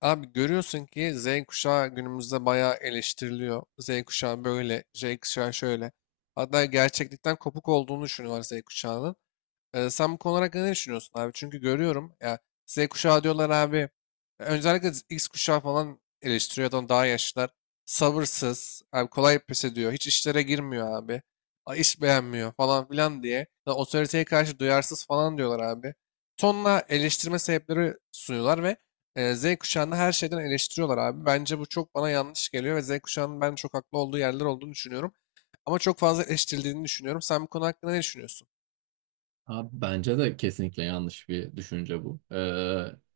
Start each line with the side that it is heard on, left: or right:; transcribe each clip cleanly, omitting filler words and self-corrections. left: Abi görüyorsun ki Z kuşağı günümüzde bayağı eleştiriliyor. Z kuşağı böyle, Z kuşağı şöyle. Hatta gerçeklikten kopuk olduğunu düşünüyorlar Z kuşağının. Sen bu konu hakkında ne düşünüyorsun abi? Çünkü görüyorum ya Z kuşağı diyorlar abi. Öncelikle X kuşağı falan eleştiriyor adam daha yaşlılar. Sabırsız, abi kolay pes ediyor. Hiç işlere girmiyor abi. İş beğenmiyor falan filan diye. Ya otoriteye karşı duyarsız falan diyorlar abi. Tonla eleştirme sebepleri sunuyorlar ve Z kuşağını her şeyden eleştiriyorlar abi. Bence bu çok bana yanlış geliyor ve Z kuşağının ben çok haklı olduğu yerler olduğunu düşünüyorum. Ama çok fazla eleştirildiğini düşünüyorum. Sen bu konu hakkında ne düşünüyorsun?
right: Abi bence de kesinlikle yanlış bir düşünce bu.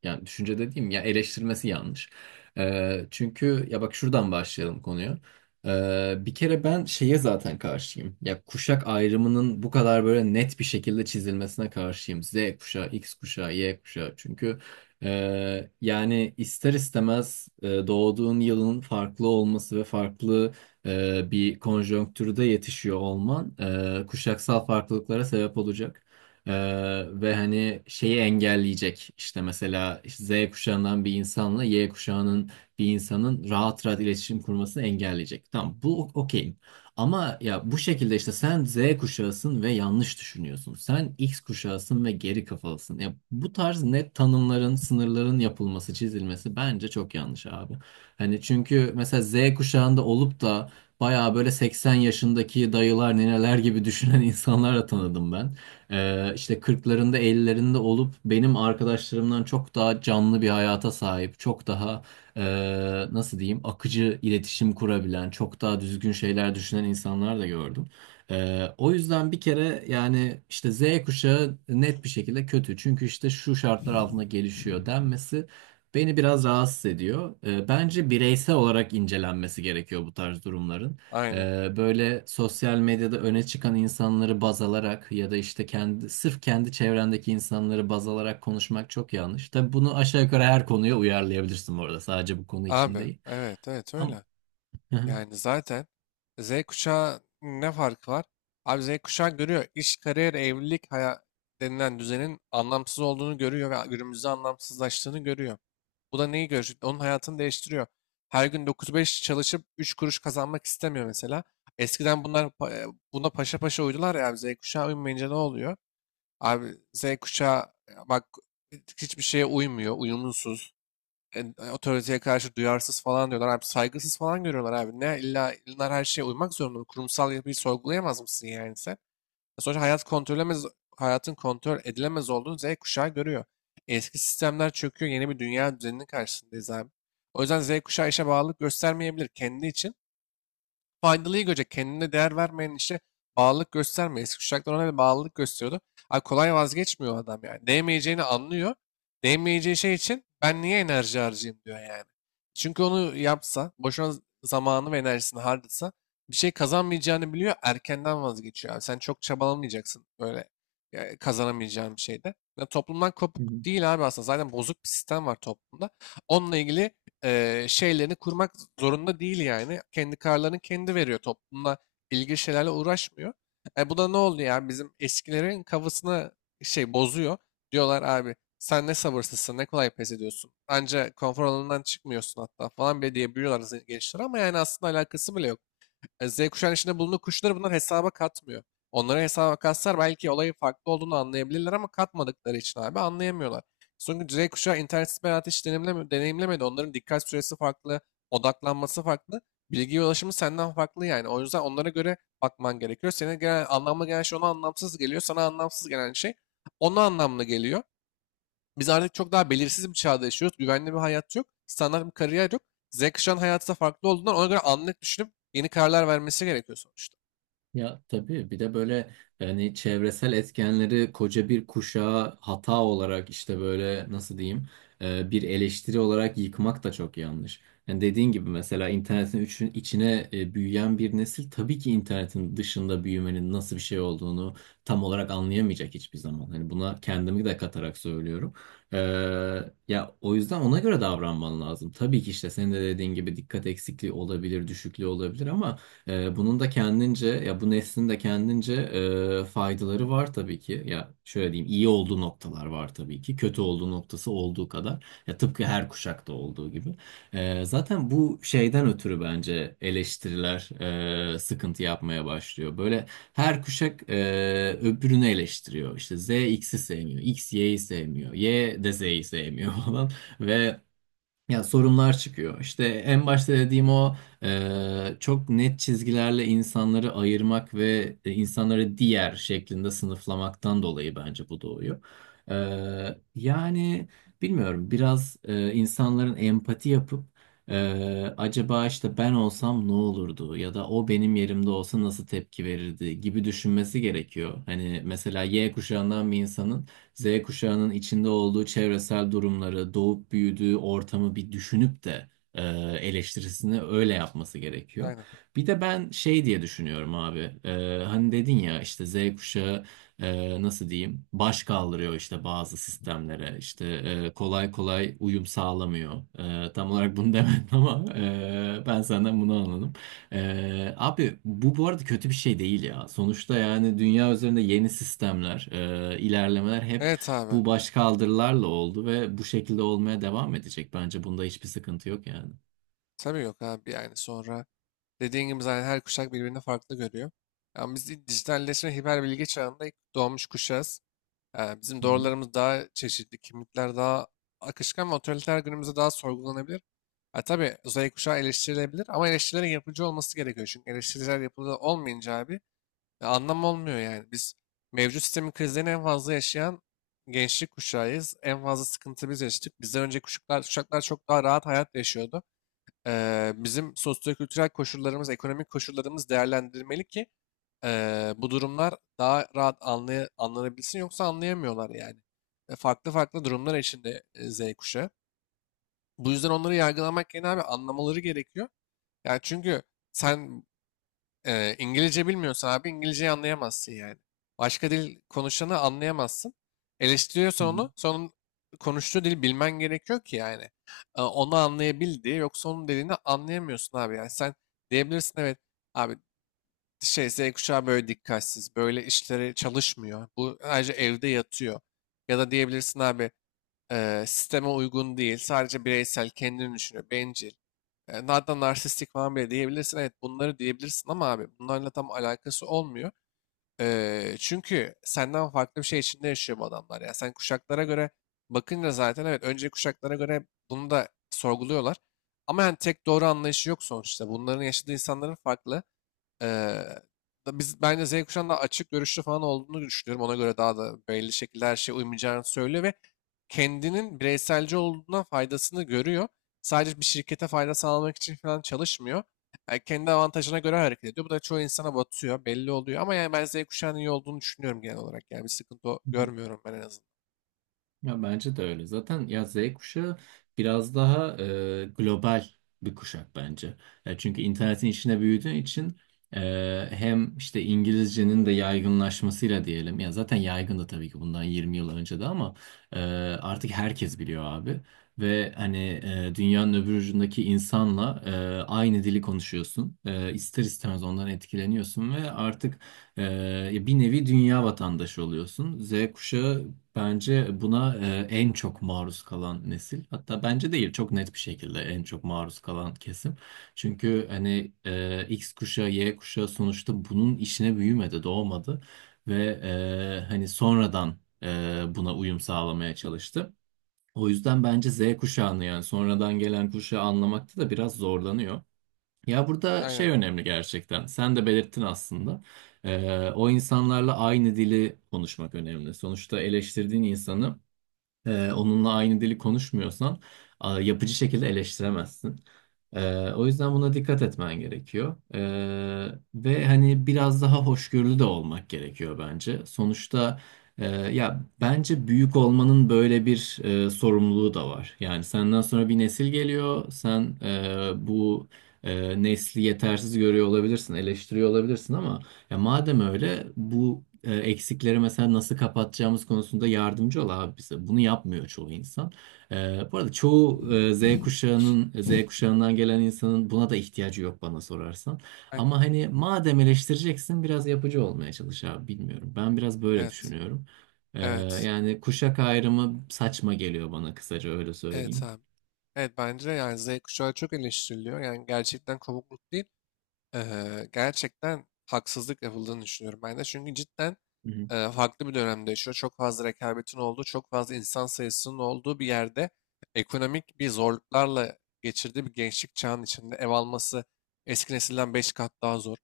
right: Yani düşünce dediğim ya eleştirmesi yanlış. Çünkü ya bak şuradan başlayalım konuya. Bir kere ben şeye zaten karşıyım. Ya kuşak ayrımının bu kadar böyle net bir şekilde çizilmesine karşıyım. Z kuşağı, X kuşağı, Y kuşağı. Çünkü yani ister istemez doğduğun yılın farklı olması ve farklı bir konjonktürde yetişiyor olman kuşaksal farklılıklara sebep olacak. Ve hani şeyi engelleyecek işte mesela işte Z kuşağından bir insanla Y kuşağının bir insanın rahat rahat iletişim kurmasını engelleyecek. Tamam bu okeyim. Ama ya bu şekilde işte sen Z kuşağısın ve yanlış düşünüyorsun. Sen X kuşağısın ve geri kafalısın. Ya bu tarz net tanımların, sınırların yapılması, çizilmesi bence çok yanlış abi. Hani çünkü mesela Z kuşağında olup da bayağı böyle 80 yaşındaki dayılar, nineler gibi düşünen insanlarla tanıdım ben. İşte kırklarında 50'lerinde olup benim arkadaşlarımdan çok daha canlı bir hayata sahip, çok daha e, nasıl diyeyim akıcı iletişim kurabilen, çok daha düzgün şeyler düşünen insanlar da gördüm. O yüzden bir kere yani işte Z kuşağı net bir şekilde kötü. Çünkü işte şu şartlar altında gelişiyor denmesi beni biraz rahatsız ediyor. Bence bireysel olarak incelenmesi gerekiyor bu tarz durumların.
left: Aynen.
right: Böyle sosyal medyada öne çıkan insanları baz alarak ya da işte kendi sırf kendi çevrendeki insanları baz alarak konuşmak çok yanlış. Tabii bunu aşağı yukarı her konuya uyarlayabilirsin bu arada. Sadece bu konu için
left: Abi,
right: değil.
left: evet evet,
right: Ama
left: öyle.
right: hı
left: Yani zaten Z kuşağı ne farkı var? Abi Z kuşağı görüyor. İş, kariyer, evlilik denilen düzenin anlamsız olduğunu görüyor ve günümüzde anlamsızlaştığını görüyor. Bu da neyi görüyor? Onun hayatını değiştiriyor. Her gün 9-5 çalışıp 3 kuruş kazanmak istemiyor mesela. Eskiden bunlar buna paşa paşa uydular ya abi, Z kuşağı uymayınca ne oluyor? Abi Z kuşağı bak, hiçbir şeye uymuyor, uyumsuz. Otoriteye karşı duyarsız falan diyorlar abi. Saygısız falan görüyorlar abi. Ne, illa illa her şeye uymak zorunda mı? Kurumsal yapıyı sorgulayamaz mısın yani sen? Sonuçta hayatın kontrol edilemez olduğunu Z kuşağı görüyor. Eski sistemler çöküyor. Yeni bir dünya düzeninin karşısındayız abi. O yüzden Z kuşağı işe bağlılık göstermeyebilir, kendi için faydalıyı görecek. Kendine değer vermeyen işe bağlılık gösterme. Eski kuşaklar ona bir bağlılık gösteriyordu. Abi kolay vazgeçmiyor adam yani. Değmeyeceğini anlıyor. Değmeyeceği şey için ben niye enerji harcayayım diyor yani. Çünkü onu yapsa, boşuna zamanı ve enerjisini harcasa bir şey kazanmayacağını biliyor, erkenden vazgeçiyor abi. Sen çok çabalamayacaksın böyle kazanamayacağın bir şeyde. Ya toplumdan kopuk
right: hı.
left: değil abi, aslında zaten bozuk bir sistem var toplumda. Onunla ilgili şeylerini kurmak zorunda değil yani. Kendi kararlarını kendi veriyor. Toplumla ilgili şeylerle uğraşmıyor. Bu da ne oldu yani, bizim eskilerin kafasına şey bozuyor. Diyorlar abi, sen ne sabırsızsın, ne kolay pes ediyorsun. Anca konfor alanından çıkmıyorsun hatta falan bile diyebiliyorlar gençler, ama yani aslında alakası bile yok. Z kuşağının içinde bulunduğu kuşları bunlar hesaba katmıyor. Onlara hesaba katsalar belki olayın farklı olduğunu anlayabilirler ama katmadıkları için abi anlayamıyorlar. Çünkü Z kuşağı internetsiz bir hayatı hiç deneyimlemedi. Onların dikkat süresi farklı, odaklanması farklı, bilgiye ulaşımı senden farklı yani. O yüzden onlara göre bakman gerekiyor. Senin genel, anlamlı gelen şey ona anlamsız geliyor. Sana anlamsız gelen şey ona anlamlı geliyor. Biz artık çok daha belirsiz bir çağda yaşıyoruz. Güvenli bir hayat yok. Standart bir kariyer yok. Z kuşağının hayatı da farklı olduğundan ona göre anlık düşünüp yeni kararlar vermesi gerekiyor sonuçta.
right: Ya tabii bir de böyle yani çevresel etkenleri koca bir kuşağa hata olarak işte böyle nasıl diyeyim bir eleştiri olarak yıkmak da çok yanlış. Yani dediğin gibi mesela internetin içine büyüyen bir nesil tabii ki internetin dışında büyümenin nasıl bir şey olduğunu tam olarak anlayamayacak hiçbir zaman. Hani buna kendimi de katarak söylüyorum. E, Ya o yüzden ona göre davranman lazım. Tabii ki işte senin de dediğin gibi dikkat eksikliği olabilir, düşüklüğü olabilir ama bunun da kendince ya bu neslin de kendince faydaları var tabii ki. Ya şöyle diyeyim iyi olduğu noktalar var tabii ki. Kötü olduğu noktası olduğu kadar. Ya tıpkı her kuşakta olduğu gibi. Zaten bu şeyden ötürü bence eleştiriler sıkıntı yapmaya başlıyor. Böyle her kuşak öbürünü eleştiriyor. İşte Z X'i sevmiyor, X Y'yi sevmiyor, Y de Z'yi sevmiyor falan ve ya sorunlar çıkıyor. İşte en başta dediğim o çok net çizgilerle insanları ayırmak ve insanları diğer şeklinde sınıflamaktan dolayı bence bu doğuyor. E, Yani bilmiyorum biraz insanların empati yapıp acaba işte ben olsam ne olurdu ya da o benim yerimde olsa nasıl tepki verirdi gibi düşünmesi gerekiyor. Hani mesela Y kuşağından bir insanın Z kuşağının içinde olduğu çevresel durumları, doğup büyüdüğü ortamı bir düşünüp de eleştirisini öyle yapması gerekiyor.
left: Aynen.
right: Bir de ben şey diye düşünüyorum abi. Hani dedin ya işte Z kuşağı nasıl diyeyim baş kaldırıyor işte bazı sistemlere işte kolay kolay uyum sağlamıyor. Tam olarak bunu demedim ama ben senden bunu anladım. Abi bu arada kötü bir şey değil ya. Sonuçta yani dünya üzerinde yeni sistemler, ilerlemeler hep
left: Evet abi.
right: bu başkaldırılarla oldu ve bu şekilde olmaya devam edecek. Bence bunda hiçbir sıkıntı yok yani.
left: Tabii yok abi, yani sonra dediğin gibi zaten her kuşak birbirini farklı görüyor. Yani biz dijitalleşme, hiper bilgi çağında ilk doğmuş kuşağız. Yani bizim
right: Hı hı.
left: doğrularımız daha çeşitli, kimlikler daha akışkan ve otoriter günümüzde daha sorgulanabilir. Ha, tabii Z kuşağı eleştirilebilir ama eleştirilerin yapıcı olması gerekiyor. Çünkü eleştiriler yapılı olmayınca abi, anlam olmuyor yani. Biz mevcut sistemin krizlerini en fazla yaşayan gençlik kuşağıyız. En fazla sıkıntı biz yaşadık. Bizden önceki kuşaklar çok daha rahat hayat yaşıyordu. Bizim sosyo-kültürel koşullarımız, ekonomik koşullarımız değerlendirmeli ki bu durumlar daha rahat anlanabilsin, yoksa anlayamıyorlar yani. Farklı farklı durumlar içinde Z kuşağı. Bu yüzden onları yargılamak yerine abi anlamaları gerekiyor. Yani çünkü sen İngilizce bilmiyorsan abi İngilizceyi anlayamazsın yani. Başka dil konuşanı anlayamazsın.
right: Hı
left: Eleştiriyorsan
right: hı.
left: onu, sonun konuştuğu dili bilmen gerekiyor ki yani. Onu anlayabil diye. Yoksa onun dediğini anlayamıyorsun abi. Yani sen diyebilirsin, evet abi, şey, Z kuşağı böyle dikkatsiz, böyle işleri çalışmıyor. Bu ayrıca evde yatıyor. Ya da diyebilirsin abi, sisteme uygun değil, sadece bireysel, kendini düşünüyor, bencil. Hatta narsistik falan bile diyebilirsin. Evet, bunları diyebilirsin ama abi bunlarla tam alakası olmuyor. Çünkü senden farklı bir şey içinde yaşıyor bu adamlar. Ya sen kuşaklara göre bakınca zaten evet, önceki kuşaklara göre bunu da sorguluyorlar. Ama yani tek doğru anlayışı yok sonuçta. Bunların yaşadığı insanların farklı. Eee, Da biz, bence Z kuşağının daha açık görüşlü falan olduğunu düşünüyorum. Ona göre daha da belli şekilde her şeye uymayacağını söylüyor ve kendinin bireyselci olduğundan faydasını görüyor. Sadece bir şirkete fayda sağlamak için falan çalışmıyor. Yani kendi avantajına göre hareket ediyor. Bu da çoğu insana batıyor, belli oluyor. Ama yani ben Z kuşağının iyi olduğunu düşünüyorum genel olarak. Yani bir sıkıntı
right: Hı hı.
left: görmüyorum ben en azından.
right: Ya bence de öyle. Zaten ya Z kuşağı biraz daha global bir kuşak bence. Ya çünkü internetin içine büyüdüğü için hem işte İngilizcenin de yaygınlaşmasıyla diyelim. Ya zaten yaygındı tabii ki bundan 20 yıl önce de ama e, artık herkes biliyor abi. Ve hani dünyanın öbür ucundaki insanla aynı dili konuşuyorsun. İster istemez ondan etkileniyorsun ve artık ee, ya bir nevi dünya vatandaşı oluyorsun. Z kuşağı bence buna en çok maruz kalan nesil. Hatta bence değil, çok net bir şekilde en çok maruz kalan kesim. Çünkü hani X kuşağı, Y kuşağı sonuçta bunun işine büyümedi, doğmadı ve hani sonradan e, buna uyum sağlamaya çalıştı. O yüzden bence Z kuşağını yani sonradan gelen kuşağı anlamakta da biraz zorlanıyor. Ya burada
left: Aynen.
right: şey önemli gerçekten. Sen de belirttin aslında. O insanlarla aynı dili konuşmak önemli. Sonuçta eleştirdiğin insanı onunla aynı dili konuşmuyorsan yapıcı şekilde eleştiremezsin. O yüzden buna dikkat etmen gerekiyor. Ve hani biraz daha hoşgörülü de olmak gerekiyor bence. Sonuçta ya bence büyük olmanın böyle bir sorumluluğu da var. Yani senden sonra bir nesil geliyor. Sen bu nesli yetersiz görüyor olabilirsin, eleştiriyor olabilirsin ama ya madem öyle bu eksikleri mesela nasıl kapatacağımız konusunda yardımcı ol abi bize. Bunu yapmıyor çoğu insan. Bu arada çoğu Z kuşağının Z kuşağından gelen insanın buna da ihtiyacı yok bana sorarsan.
left: Aynen.
right: Ama hani madem eleştireceksin biraz yapıcı olmaya çalış abi bilmiyorum. Ben biraz böyle
left: Evet.
right: düşünüyorum.
left: Evet.
right: Yani kuşak ayrımı saçma geliyor bana kısaca öyle
left: Evet
right: söyleyeyim.
left: abi. Evet, bence de yani Z kuşağı çok eleştiriliyor. Yani gerçekten kopukluk değil. Gerçekten haksızlık yapıldığını düşünüyorum ben de. Çünkü cidden
right: Hı hı.
left: farklı bir dönemde yaşıyor. Çok fazla rekabetin olduğu, çok fazla insan sayısının olduğu bir yerde ekonomik bir zorluklarla geçirdiği bir gençlik çağının içinde ev alması eski nesilden 5 kat daha zor.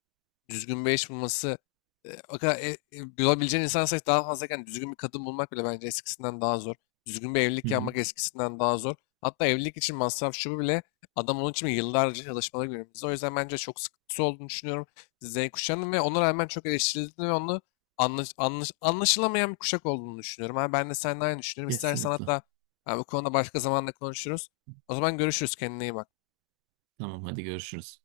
left: Düzgün bir eş bulması o kadar bulabileceğin insan sayısı daha fazlayken düzgün bir kadın bulmak bile bence eskisinden daha zor. Düzgün bir
right: Hı
left: evlilik
right: hı.
left: yapmak eskisinden daha zor. Hatta evlilik için masraf şu bu bile, adam onun için yıllarca çalışmaları günümüzde. O yüzden bence çok sıkıntısı olduğunu düşünüyorum Z kuşağının ve ona rağmen çok eleştirildiğini ve onu anlaşılamayan bir kuşak olduğunu düşünüyorum. Abi ben de seninle aynı düşünüyorum. İstersen
right: Kesinlikle.
left: hatta ha, bu konuda başka zamanda konuşuruz. O zaman görüşürüz. Kendine iyi bak.
right: Tamam hadi görüşürüz.